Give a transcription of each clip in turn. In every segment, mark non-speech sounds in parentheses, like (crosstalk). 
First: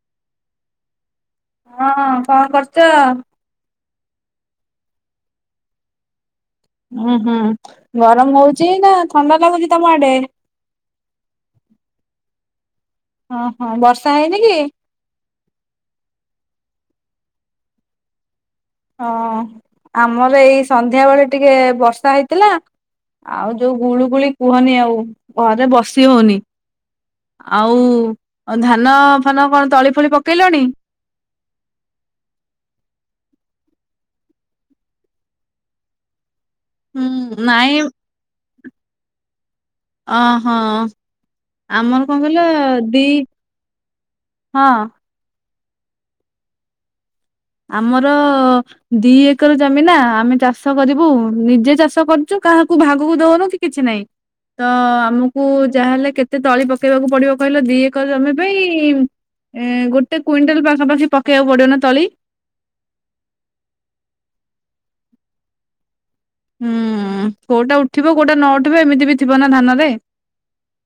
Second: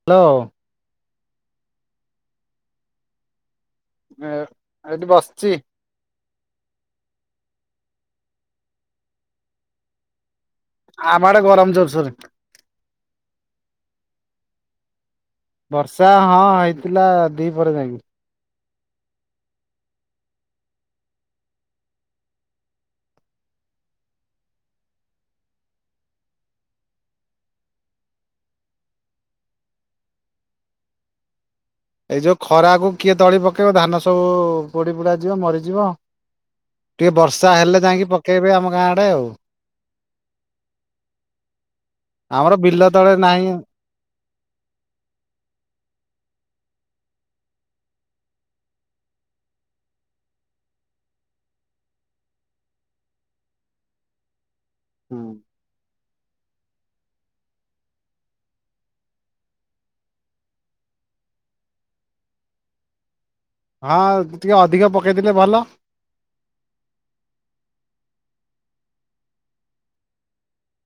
Hello ହଁ କଣ କରୁଚ? ଏ ଏଠି ବସିଚି। ଉୁଁ ହୁଁ ଗରମ ହୋଉଚି ନା ଥଣ୍ଡା ଲାଗୁଚି ତମ ଆଡେ? ଆମ ଆଡେ ଗରମ ଜୋର ସୋରେ। ଓହୋ ବର୍ଷା ହେଇନି? ବର୍ଷା ହଁ ହେଇଥିଲା ଦି ପରେ ଯାଇକି ହଁ ଆମର ଏଇ ସନ୍ଧ୍ୟାବେେଳେ ଟିକେ ବର୍ଷା ହେଇଥିଲା? ଆଉ ଯୋଉ ଗୁଳୁଗୁଳି କୁହନି ଆଉ ଘରେ ବସି ହୋଉନି। ଆଉ ଧାନ ଫାନ କଣ ତଳି ଫଳି ପକେଇଲଣି? ଏଇ ଯୋଉ ଖରାକୁ କିଏ ତଳି ପକେଇବ ଧାନ ସବୁ ପୋଡି ପୋଡା ଯିବ ମରିଯିବ। ହୁଁ ଟିକେ ବର୍ଷା ହେଲେ ନାଇଁ ଯାଇକି ପକେଇବେ ଆମ ଗାଁ ଆଡେ ଆଉ। ଅ ହଁ ଆମର କଣ କହିଲ ଆମର ବିଲ ଦି ତଳେ ନାହିଁ ହଁ ଆମର ଦି ଏକର ଜମିନା ଆମେ ଚାଷ କରିବୁ ନିଜେ ଚାଷ କରୁଚୁ କାହାକୁ ଭାଗକୁ ଦଉନୁ କି କିଛି ନାହିଁ। ତ ହୁଁ। ଆମକୁ ଯାହାହେଲେ କେତେ କେତେ ତଳି ପକେଇବାକୁ ପଡିବ କହିଲ ଦିଏକ ଜମି ପାଇଁ? ଏ ଗୋଟେ କୁଇଣ୍ଟାଲ ପାଖାପାଖି ପକେଇବାକୁ ପଡିବ ନା ତଳି? ହଁ ଟିକେ ଅଧିକ ପକେଇଦେଲେ ଭଲ। ହୁଁ କୋଉଟା ଉଠିବ କୋଉଟା ନ ଉଠିବ ଏମିତି ବି ଥିବ ନା ଧାନରେ?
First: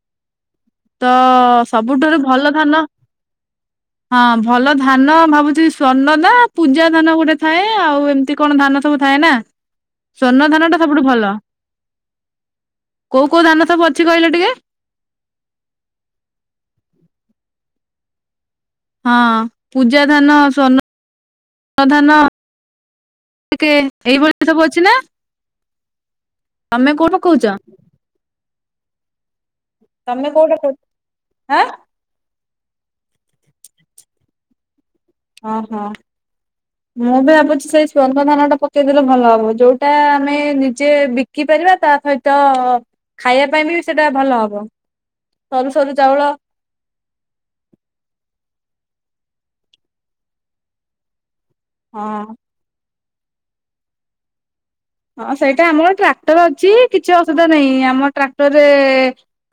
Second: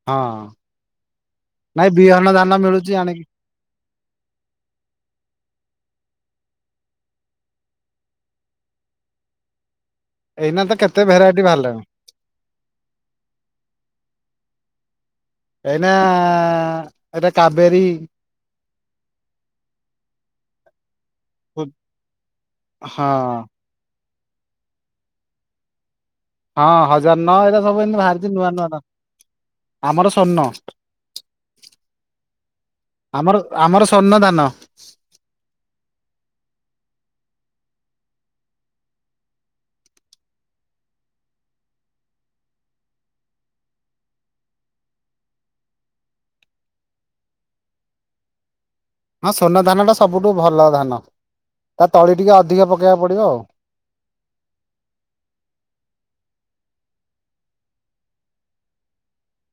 ହଁ ତ ସବୁଠାରୁ ଭଲ ଧାନ ହ ହଁ ଭଲ ଧାନ ଭାବୁଚି ସ୍ଵର୍ଣ୍ଣଦା ପୂଜା ଧାନ ଗୋଟେ ଥାଏ, ଆଉ ଏମିତି କଣ ଧାନ ସବୁ ଥାଏ ନା? ସ୍ଵର୍ଣ୍ଣ ଏଇନା ଧାନ ତ ଟା କେତେ ସବୁଠୁ ଭଲ ଭେରାଇଟି ବାହାରିଲାଣି କୋଉ କୋଉ ଧାନ ସବୁ ଅଛି କହିଲେ ଟିକେ ଏଇନା ଏଇଟା କବେରୀ ହଁ ପୂଜା ଧାନ ହଁ ସ୍ୱର୍ଣ୍ଣ ଧାନ ଏଇ ଭଳି ସବୁ ଅଛି ନାଁ? ହଁ ହଜାର ନଅ କହୁଛ ଏଇଟା ସବୁ ଏମତି ବାହାରିଚି ନୂଆ ନୂଆ ଧା ଆମର ତମେ କୋଉଟା କହୁଛ ଆଁ ସ୍ୱର୍ଣ୍ଣ। ଆମର ଆମର ସ୍ୱର୍ଣ୍ଣ ଧାନ। ହଁ ହଁ। ମୁଁ ବି ଭାବୁଚି ସେ ସ୍ୱର୍ଣ୍ଣ ଧାନ ଟା ପକେଇଦେଲେ ଭଲ ହବ ଯୋଉଟା ଆମେ ନିଜେ ବି ଶିଖିପାରିବା ତା ସହିତ ଖାଇବା ପାଇଁ ବି ସେଇଟା ଭଲ ହବ। ସରୁ ସରୁ ଚାଉଳ। ହଁ ସ୍ୱର୍ଣ୍ଣ ଧାନଟା ସବୁଠୁ ଭଲ ଧାନ ତା ତଳି ହଁ। ଟିକେ ଅଧିକ ପକେଇବାକୁ ପଡ଼ିବ ଆଉ। ହଁ ସେଇଟା ଆମର ଟ୍ରାକ୍ଟର ଅଛି କିଛି ଅସୁବିଧା ନାହିଁ ଆମ ଟ୍ରାକ୍ଟରରେ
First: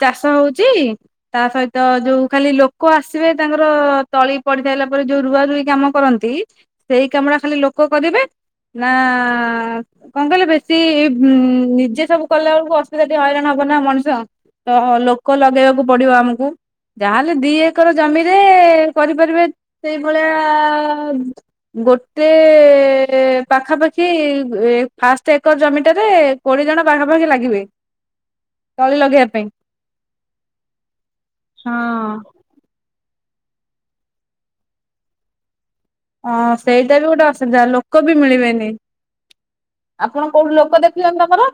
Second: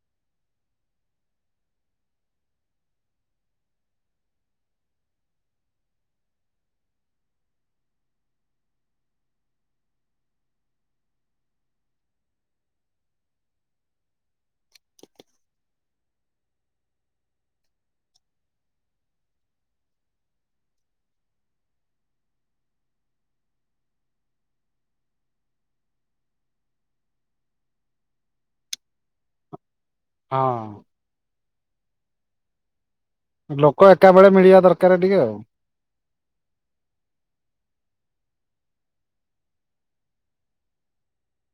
ଚାଷ ହୋଉଚି। ତା ସହିତ ଯୋଉ ଖାଲି ଲୋକ ଆସିବେ ତାଙ୍କର ତଳି ପଡିଥାଇଲା ପରେ ଯୋଉ ରୁଆ ରୁଇ କାମ କରନ୍ତି ସେଇ କାମ ଟା ଖାଲି ଲୋକ କରିବେ, ନା କଣ କହିଲେ ବେଶୀ ନିଜେ ସବୁ କଲା ବେଳକୁ ଅସୁବିଧା ଟିକେ ହଇରାଣ ହବ ନା ମଣିଷ। ତ ଲୋକ ଲଗେଇବାକୁ ପଡିବ ଆମକୁ। ଯାହାହେଲେ ଦି ଏକର ଜମିରେ କରିପାରିବେ ସେଇଭଳିଆ ଗୋଟେ ପାଖାପାଖି ଫାଷ୍ଟ ଏକର ଜମିଟାରେ କୋଡିଏ ଜଣ ପାଖା ପାଖି ଲାଗିବେ। ତଳି ଲଗେଇବା ପାଇଁ। ହଁ। ହଁ। ଲୋକ ଏକା ବେଳେ ମିଳିବା ଦରକାର ଟିକେ ଆଉ। ହଁ ସେଇଟା ବି ଗୋଟେ ଅସୁବିଧା ଲୋକ ବି ମିଳିବେନି। ଆପଣ କୋଉଠି ଲୋକ ଦେଖି ଲେଣି ତମର?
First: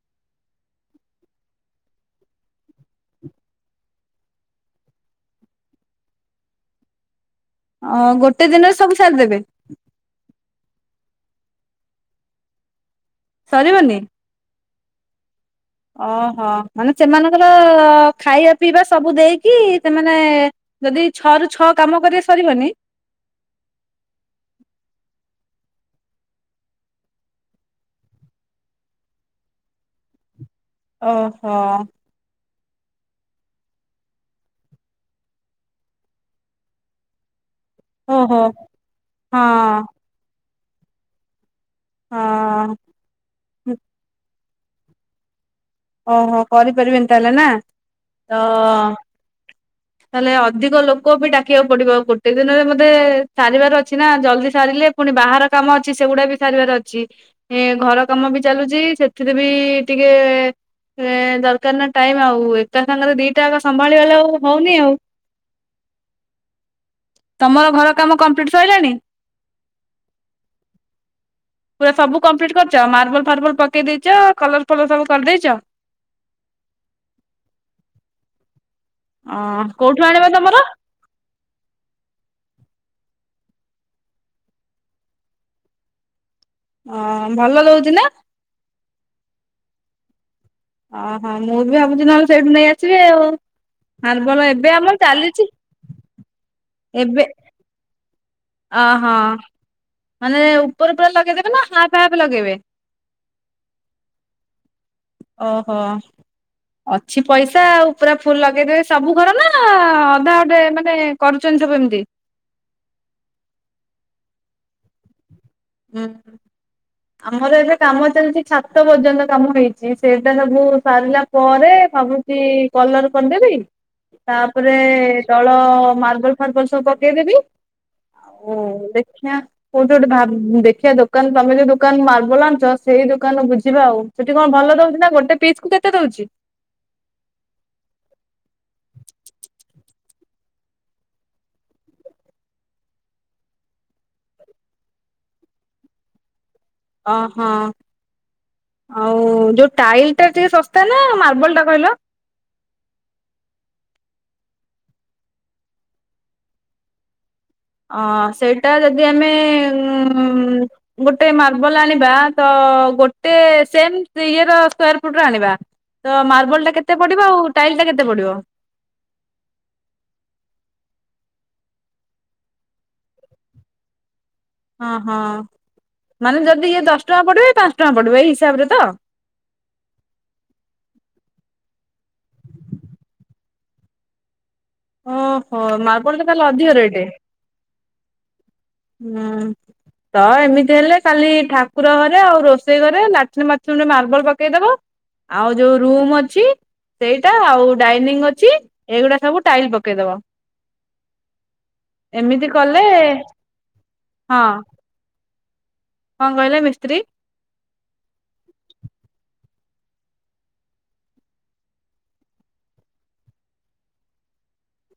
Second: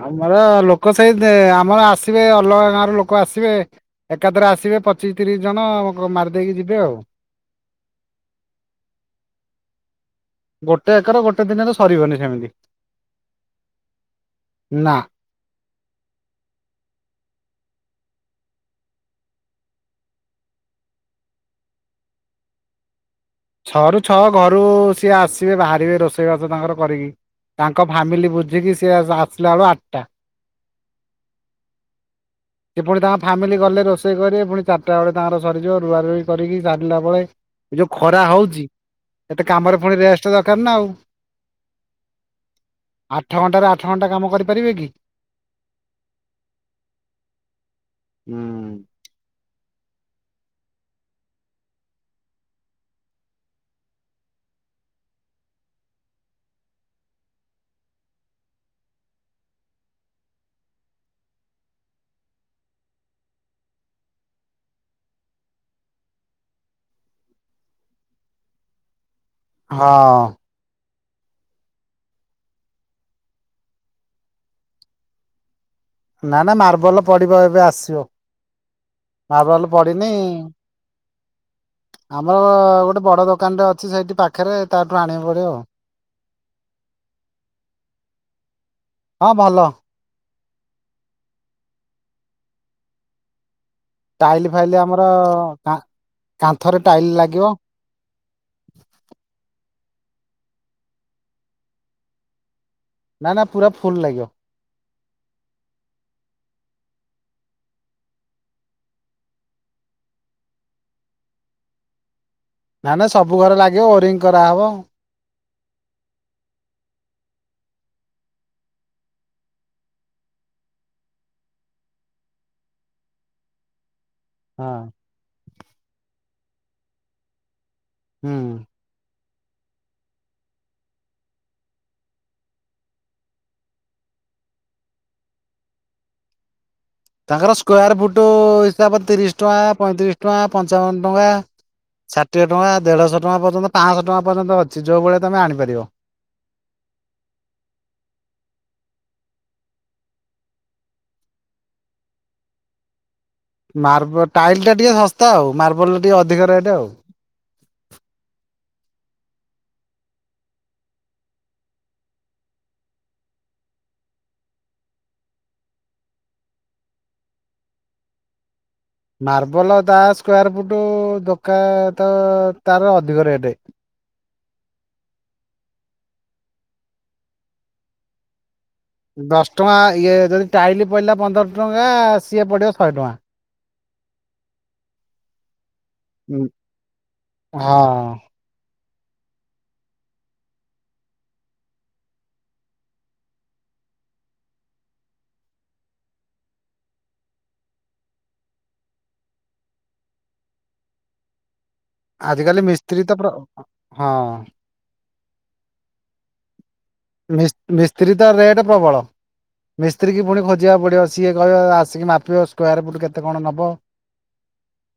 ଆମର ଲୋକ ସେଇ, ଆମର ଆସିବେ ଅଲଗା ଗାଁ ର ଲୋକ ଆସିବେ ଏକାଥରେ ଆସିବେ ପଚିଶ ତିରିଶ ଜଣ ମାରିଦେଇକି ଯିବେ ଆଉ। ଅ ଗୋଟେ ଦିନରେ ସବୁ ସାରି ଦେବେ? ଗୋଟେ ଏକର ଗୋଟେ ଦିନରେ ସରିବନି ସେମିତି। ସରିବନି? ନା। ଓହୋ ମାନେ ସେମାନଙ୍କର ଖାଇବା ପିଇବା ସବୁ ଦେଇକି ସେମାନେ ଯଦି ଛଅ ରୁ ଛଅ କାମ କରିବା ସରିବନି ଛଅରୁୁ ଛଅ ଘରୁ ସିଏ ଆସିବେ ବାହାରିବେ ରୋଷେଇବାସ ତାଙ୍କର କରିକି। ତାଙ୍କ ଫ୍ୟାମିଲି ବୁଝିକି ସି ଆସିଲା ବେଳ ଆଠଟା। ଓହୋ। ଏପଟେ ତାଙ୍କ ଫ୍ୟାମିଲି ଗଲେ ରୋଷେଇ କରି ପୁଣି ଚାରିଟା ବେଳେ ତାଙ୍କର ସରିଯିବ ରୁଆ ରୁଇ କରିକି ସାରିଲା ବେଳେ ଏ ଯୋଉ ଖରା ଓହୋ ହଉଛି ଏତେ କାମରେ ପୁଣି ହଁ ରେଷ୍ଟ ଦର ନା ଆଉ। ହଁ ଆଠ ଘଣ୍ଟ ର ଆଠ ଘଣ୍ଟା କାମ କରିପାରିବେ କି? ଓହୋ। କରିପାରିବେନି ତାହେଲେ ନା, ତ ତାହେଲେ ଅଧିକ ଲୋକ ବି ଡାକିବାକୁ ପଡିବ, ଗୋଟେ ଦିନରେ ମତେ ସାରିବାର ଅଛି ନା। ଜଲଦି ସାରିଲେ ପୁଣି ବାହାର କାମ ଅଛି ସେଗୁଡା ବି ସାରିବାର ଅଛି ଏ ଘର କାମ ବି ଚାଲୁଚି ସେଥିରେ ବି ଟିକେ ସେ ଦରକାର ନା ଟାଇମ୍, ଆଉ ଏକା ସାଙ୍ଗରେ ଦିଟାକ ସମ୍ଭାଳିଲା ବେଳକୁ ହଉନି ଆଉ। (unintelligible) ତମର ଘର କାମ କମ୍ପ୍ଲିଟ୍ ସଇଲାଣି? ହଁ। ପୁରା ସବୁ କମ୍ପ୍ଲିଟ କରିଚ ମାର୍ବଲ ଫାର୍ବୁଲ ପକେଇ ଦେଇଚ କଲର ଫଲର ସବୁ କରିଦେଇଚ? ନା ନା ମାର୍ବଲ ପଡିବ ଏବେ ଆସିବ ଅ ମାର୍ବଲ କୋଉଠୁ ପଡିିନି ଆଣିବ (unintelligible) ତମର? ଆମର ଗୋଟେ ବଡ ଦୋକାନଟେ ଅଛି ସେଇଠି ପାଖରେ, ତାଠୁ ଆଣିବା ଭାରି ଆଉ। ଓ ଭଲ ଦଉଚି ନା? ହଁ ଭଲ। ଓହୋ। ମୁଁ ବି ଭାବୁଚି ନହେଲେ ସେଇଠୁ ନେଇ ଆସିବି ଆଉ। ଟାଇଲ ମାର୍ବଲ ଏବେ ଫାଇଲ ଆମର ଚାଲିଚି। କା କାନ୍ଥରେ ଟାଇଲ ଏବେ ଲାଗିବ ଅହଁ ମାନେ ଉପର ପୁରା ଲଗେଇଦେବେ ନା ହାଫ୍ ହାଫ୍ ଲଗେଇବେ? ନା ନା ପୁରା ଫୁଲ ଲାଗିବ। ଓହୋ। ଅଛି ପଇସା ଆଉ ପୁରା ଫୁଲ ଲଗେଇଦବେ ସବୁ ଘର ନା ଅଧା ଗଟେ ମାନେ କରୁଛନ୍ତି ସବୁ ଏମିତି? ନା ନା ସବୁ ଘରେ ଲାଗିବ ଓରିଙ୍ଗ କରାହବ ହୁଁ। ଆମର ଏବେ କାମ ଚାଲିଚି ଛାତ ପର୍ଯ୍ୟନ୍ତ କାମ ହେଇଚି, ସେଇଟା ସବୁ ସାରିଲା ପରେ ଭାବୁ ସେ କଲର କରିଦେବି ହଁ ତାପରେ ତଳ ମାର୍ବଲ ଫାର୍ବଲ ସବୁ ପକେଇଦେବି ଓ ହୁଁ। ଦେଖିବା କୋଉଠି ଗୋଟେ ଭାବୁ ଦେଖିବା ଦୋକାନ ତମେ ଯୋଉ ଦୋକାନ ମାର୍ବଲ ଆଣୁଚ ସେଇ ଦୋକାନରୁ ବୁଝିବା ଆଉ ସେଠି କଣ ଭଲ ଦଉଚି ନା ଗୋଟେ ପିସ୍ କୁ କେ କେତେ ଦଉଚି? ତାଙ୍କର ସ୍କୋୟାର ଫୁଟ ହିସାବ ତିରିଶ ଟଙ୍କା, ପଇଁତିରିଶ ଟଙ୍କା, ପଞ୍ଚାବନ ଟଙ୍କା ଷାଠିଏ ଟଙ୍କା, ଦେଢଶହ ଟଙ୍କା ପର୍ଯ୍ୟନ୍ତ ପାଆଁଶ ଟଙ୍କା ପର୍ଯ୍ୟନ୍ତ ଅଛି ଯୋଉ ଭଳିଆ ତମେ ଆଣିପାରିବ। ଅ ହଁ। ଆଉ ଯୋଉ ଟାଇଲ ଟା ଟିକେ ଶସ୍ତା ନା ମାର୍ବଲ ଟା କହିଲ? ମାର୍ବ- ଟାଇଲ୍ ଟା ଟିକେ ଶସ୍ତା, ଆଉ ମାର୍ବଲ ଟିକେ ଅଧିକ ରେଟ୍ ଆଉ। ଅ ସେଇଟା ଯଦି ଆମେ ଉଁ ଗୋଟେ ମାର୍ବଲ ଆଣିବା ତ ଗୋଟେ ସେମ ଇଏର ସ୍କୋୟାର ଫୁଟର ଆଣିବା ତ ମାର୍ବଲ ଟା କେତେ ପଡିବ ଆଉ ଟାଇଲ ଟା କେତେ ପଡିବ? ମାର୍ବଲ ତା ସ୍କୋୟାର ଫୁଟ ଦୋକାତ ତାର ଅଧିକ ରେଟ୍ ହଁ ହଁ ମାନେ ଯଦି ଇଏ ଦଶ ଟଙ୍କା ପଡିବ ପାଞ୍ଚ ଟଙ୍କା ପଡିବ ଏଇ ହିସାବରେ ତ ଦଶ ଟଙ୍କା ଇଏ ଯଦି ଟାଇଲ୍ ପଇଲା ପନ୍ଦର ଟଙ୍କା ସିଏ ପଡ଼ିବ ଶଏ ଟଙ୍କା। ଓହୋ ମାର୍ବଲ ଟା ତାହଲେ ଅଧିକ ରେଟ୍? ହଁ ହୁଁ ତ ଏମିତି ହେଲେ କାଲି ଠାକୁର ଘରେ ଆଉ ରୋଷେଇ ଘରେ ଲାଟିନ୍, ବାଥରୁମରେ ମାର୍ବଲ ପକେଇଦବ ଆଉ ଯୋଉ ରୁମ୍ ଅଛି ସେଇଟା ଆଉ ଡାଇନିଙ୍ଗ ଅଛି ଏଇଗୁଡା ସବୁ ଟାଇଲ ପକେଇଦବ ଏମିତି ଆଜିକାଲି କଲେ ମିସ୍ତ୍ରୀ ତ ପ ହଁ କଣ କହିଲ ମିସ୍ତ୍ରୀ? ମିସ୍ ମିସ୍ତ୍ରୀ ତ ରେଟ୍ ପ୍ରବଳ। ମିସ୍ତ୍ରୀ କି ପୁଣି ଖୋଜିବାକୁ ପଡ଼ିବ ସିଏ କହିବ ଆସିକି ମାପିବ ସ୍କୋୟାର ଫୁଟ୍ କେତେ କଣ ନବ।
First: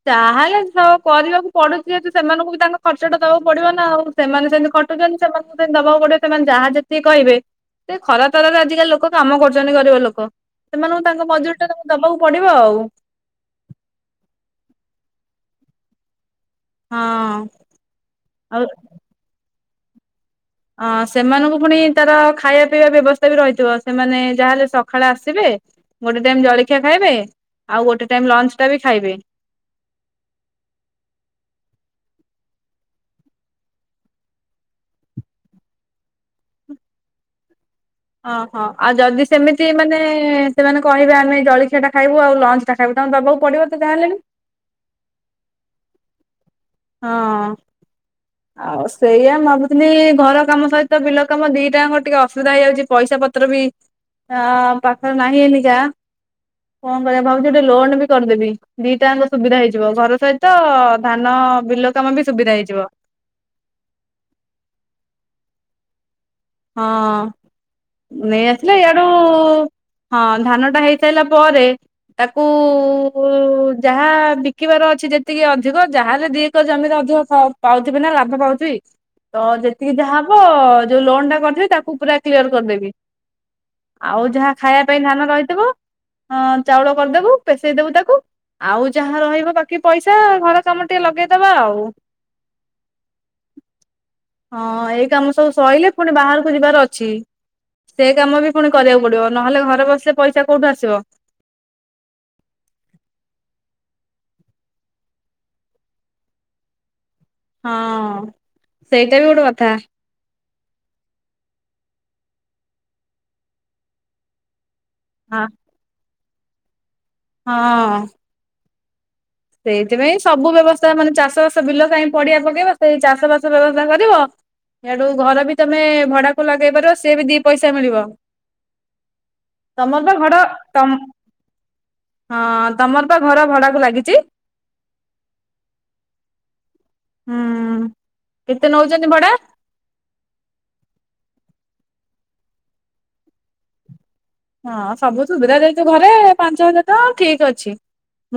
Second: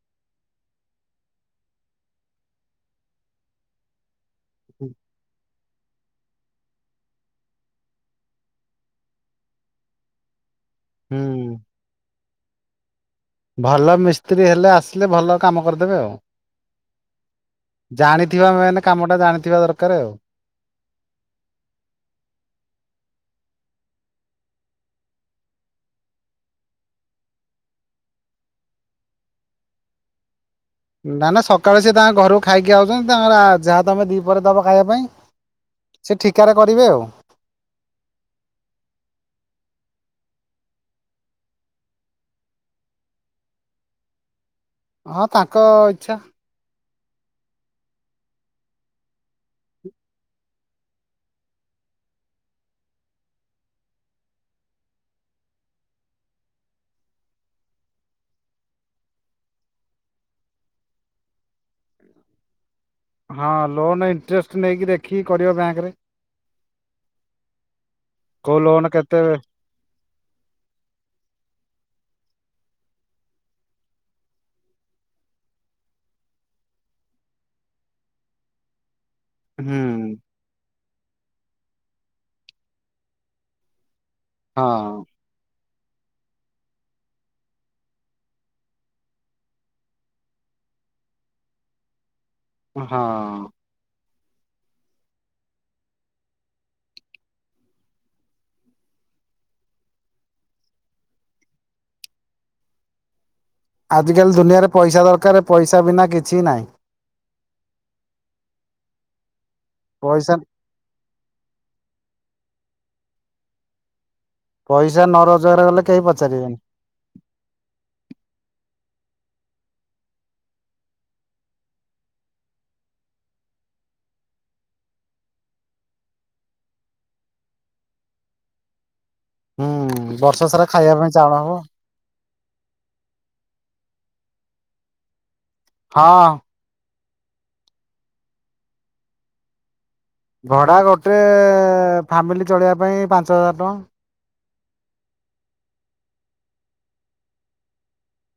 ତାହେଲେ ସ କରିବାକୁ ପଡୁଚି ଯେହେତୁ ସେମାନଙ୍କୁ ବି ତାଙ୍କ ଖର୍ଚ୍ଚଟା ଦବାକୁ ପଡିବ ନା ଆଉ। ସେମାନେ ସେମିତି ଖଟୁଚନ୍ତି ସେମାନ ଦବାକୁ ପଡିବ ସେମାନେ ଯାହା ଯେତିକି କହିବେ ସେ ଖରା ତରାରେ ଆଜିକାଲି ଲୋକ କାମ କରୁଚନ୍ତି ଗରିବ ଲୋକ। ସେମାନଙ୍କୁ ତାଙ୍କ ମଜୁର ଟା ତାଙ୍କୁ ଦବାକୁ ପଡିବ ଆଉ। ଭଲ ମିସ୍ତ୍ରୀ ହେଲେ ଆସିଲେ ଭଲ କାମ କରିଦେବେ ଆଉ। ହଁ ଜାଣିଥିବା ଆଉ ମେନ କାମ ଟା ଜାଣିଥିବା ଦରକାର ଆଉ ଅଁ ସେମାନଙ୍କୁ ପୁଣି ତାର ଖାଇବା ପିଇବା ବ୍ୟବସ୍ଥା ବି ରହିଥିବ ସେମାନେ ଯାହାହେଲେ ସକାଳେ ଆସିବେ ଗୋଟେ ଟାଇମ ଜଳଖିଆ ଖାଇବେ ଆଉ ଗୋଟେ ଟାଇମ ଲଞ୍ଚ ଟା ବି ଖାଇବେ ନା ନା ସକାଳୁ ସିଏ ତାଙ୍କ ଘରକୁ ଖାଇକି ଆସିଛନ୍ତି ତାଙ୍କର ଯାହା ତମେ ଦିପହରେ ଦବ ଖାଇବା ପାଇଁ ସେ ଠିକାରେ କରିବେ ଆଉ ଓହୋ ଆଉ ଯଦି ସେମିତି ମାନେ ସେମାନେ କହିବେ ଆମେ ଜଳଖିଆ ଟା ଖାଇବୁ ଆଉ ଲଞ୍ଚ ଖାଇକୁ ତମକୁ ଦବାକୁ ପଡିବ ତ ଯାହା ହେଲେବି ହଁ ତାଙ୍କ ଇଚ୍ଛା ହଁ ହ ଆଉ ସେଇଆ ଭାବୁଥିଲି ଘର କାମ ସହିତ ବିଲ କାମ ଦିଟାଙ୍କର ଟିକେ ଅସୁବିଧା ହେଇଯାଉଛି ପଇସା ପତ୍ର ବି ହଁ ପାଖରେ ନାହିଁ ଏନିକା କଣ କରିବା ଭାବୁଛି ଗୋଟେ ଲୋନ ବି କରିଦେବି ଦିଟା ଯାକଙ୍କସୁବିଧା ହେଇଯିବ ଘର ସହିତ ଧାନ ବିଲ କାମ ବି ସୁବିଧା ହେଇଯିବ ହଁ ଲୋନ୍ ଇଣ୍ଟରେଷ୍ଟ ନେଇକି ଦେଖିକି କରିବ ବ୍ୟାଙ୍କ ରେ ହଁ ନେଇ କୋଉ ଆସିଲେ ଲୋନ ଇଆଡୁ କେତେ ହଁ ଧାନ ଟା ହେଇସାରିଲା ପରେ ତାକୁ ଯାହା ବିକିବାର ଅଛି ଯେତିକି ଅଧିକ ଯାରେ ତ ଜମିରେ ଅଧିକ ପାଉଥିବେ ନା ଲାଭ ପାଉଥିବି ତ ହୁଁ। ଯେତିକି ଯାହାହବ ଯୋଉ ଲୋନ ଟା କରିଥିବି ତାକୁ ପୁରା କ୍ଲିଅର କରିଦେବି ଆଉ ଯାହା ଖାଇବା ପାଇଁ ହଁ ଧାନ ରହିଥିବ ଚାଉଳ କରିଦେବୁ ପେସେଇଦବୁ ତାକୁ ଆଉ ଯାହା ରହିବ ବାକି ପଇସା ଘର କାମ ଟିକେ ଲଗେଇଦବା ଆଉ ହଁ ହଁ ଏଇ କାମ ସବୁ ସରିଲେ ପୁଣି ବାହାରକୁ ଯିବାର ଅଛି ସେ କାମ ବି ପୁଣି କରିବାକୁ ପଡିବ ନହେଲେ ଘରେ ବସିଲେ ପଇସା କୋଉଠୁ ଆସିବ ଆଜିକାଲି ଦୁନିଆରେ ପଇସା ଦରକାର ପଇସା ବିନା କିଛି ନାହିଁ ହଁ ସେଇଟା ବି ଗୋଟେ କଥା ପଇସା ପଇସା ନ ହଁ। ରୋଜଗାର କଲେ କେହି ପଚାରିବେନି ହଁ। ସେଇଥିପାଇଁ ସବୁ ବ୍ୟବସ୍ଥା ମାନେ ଚାଷ ବାସ ବିଲ କାହିଁ ପଡିିଆ ପକେଇବା ସେଇ ଚାଷ ବାସ ବ୍ୟବସ୍ଥା କରିବ ଇଆଡୁ ଘର ବି ତମେ ଭଡାକୁ ଲଗେଇ ପାରିବ ସିଏ ବି ଦି ପଇସା ମିଳିବ। ତମର ହୁଁ ପରା ଘର ବର୍ଷ ସାରା ଖାଇବା ତମ ପାଇଁ ଚାଉଳ ହବ। ହଁ ତମର ପା ଘର ଭଡାକୁ ଲାଗିଚି? ହଁ। ହୁଁ। କେତେ ନଉଛନ୍ତି ଭଡା? ଭଡ଼ା ଗୋଟେ ଫାମିଲି ଚଳିବା ପାଇଁ ପାଞ୍ଚ ହଜାର ଟଙ୍କା। ହଁ ସବୁ ସୁବିଧା ଯେହେତୁ ଘରେ ପାଞ୍ଚ ହଜାର ଟଙ୍କା ଠିକ୍ ଅଛି।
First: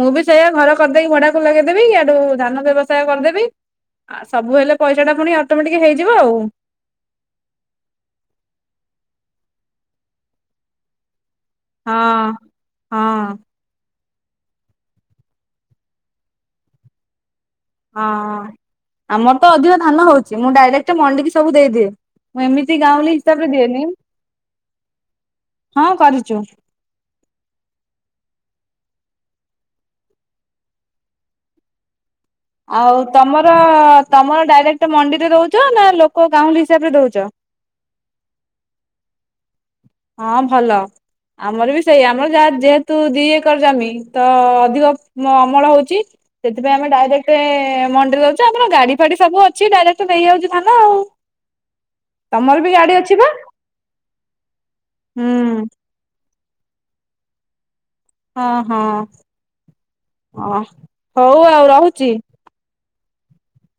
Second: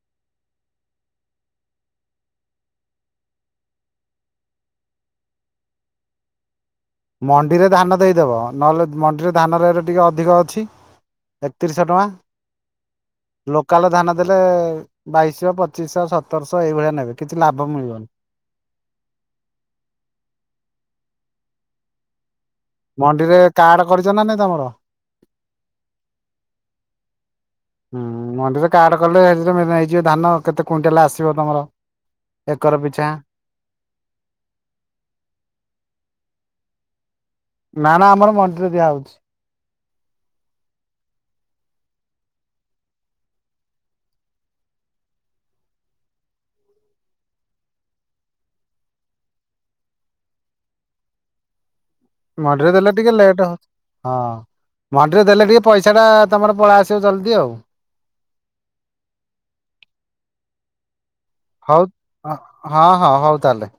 ମୁଁ ବି ସେଇଆ ଘର କରିଦେଇକି ଭଡାକୁ ଲଗେଇଦେବି। ଇଆଡୁ ଧାନ ବ୍ୟବସାୟ କରିଦେବି। ଆ ସବୁ ହେଲେ ପଇସା ଟା ପୁଣି ଅଟୋମେଟିକ୍ ହେଇଯିବ ଆଉ। ମଣ୍ଡିରେ ଧାନ ଦେଇଦେବ। ନହେଲେ ମଣ୍ଡିରେ ଧାନ ରେଟ୍ ଟିକେ ଅଧିକ ଅଛି। ଏକତିରିଶଶହ ହଁ ଟଙ୍କା। ହଁ ଲୋ (unintelligible) ଧାନ ଦେଲେ ବାଇଶହ ପଚିଶହ ସତରଶହ ଏଇଭଳିଆ ନେବେ। କିଛି ଲାଭ ମିଳି ହଁ ଆମର ତ ଅଧିକ ଧାନ ହଉଚି। ମୁଁ ଡାଇରେକ୍ଟ ମଣ୍ଡିିକି ସବୁ ଦେଇଦିଏ। ମୁଁ ଏମିତି ଗାଉଁଲି ମଣ୍ଡିରେ ହିସାବରେ କାର୍ଡ ଦିଏନି। କରିଛ ନା ନାଇଁ ତମର? ହଁ କରିଚୁ। ହୁଁ ମଣ୍ଡିର କାର୍ଡ କଲେ ସେଥିରେ ନେଇଯିବେ ଧାନ କେତେ କୁଇଣ୍ଟାଲ ଆସିବ ତମର। ଏକର ଆଉ ପିଛା ତମର ତମର ଡାଇରେକ୍ଟ ମଣ୍ଡିରେ ଦଉଚ ନା ଲୋକ ଗାଉଁଲି ହିସାବରେ ଦଉଚ? ନା ନା ଆମର ମଣ୍ଡି ରେ ଦିଆ ହଉଚି। ହଁ ଭଲ। ଆମର ବି ସେଇ ଆମର ଯାହା ଯେହେତୁ ଦି ଏକର ଜମି ତ ଅଧିକ ମ ଅମଳ ହଉଚି। ସେଥିପାଇଁ ଆମେ ଡାଇରେକ୍ଟେ ମଣ୍ଡିରେ ଦଉଚୁ। ଆମର ଗାଡି ଫାଡି ସବୁ ଅଛି ଡାଇରେକ୍ଟ ଦେଇଆଉଚୁ ଧାନ ଆଉ। ତମର ମଣ୍ଡି ବି ରେ ଦେଲେ ଗାଡି ଟିକେ ଅଛି ବା ଲେଟ୍ ହବ। ହଁ। ମଣ୍ଡିରେ ଦେଲେ ଟିକେ ହୁଁ ପଇସା ଟା ତମର ପଳେଇ ଆସିବ ଜଲଦି ଆଉ। ହଁ ହଁ। ଅ। ହଉ ଆଉ ହଉ। ରହୁଛି। ହଁ ହଁ ହଉ ତାହେଲେ।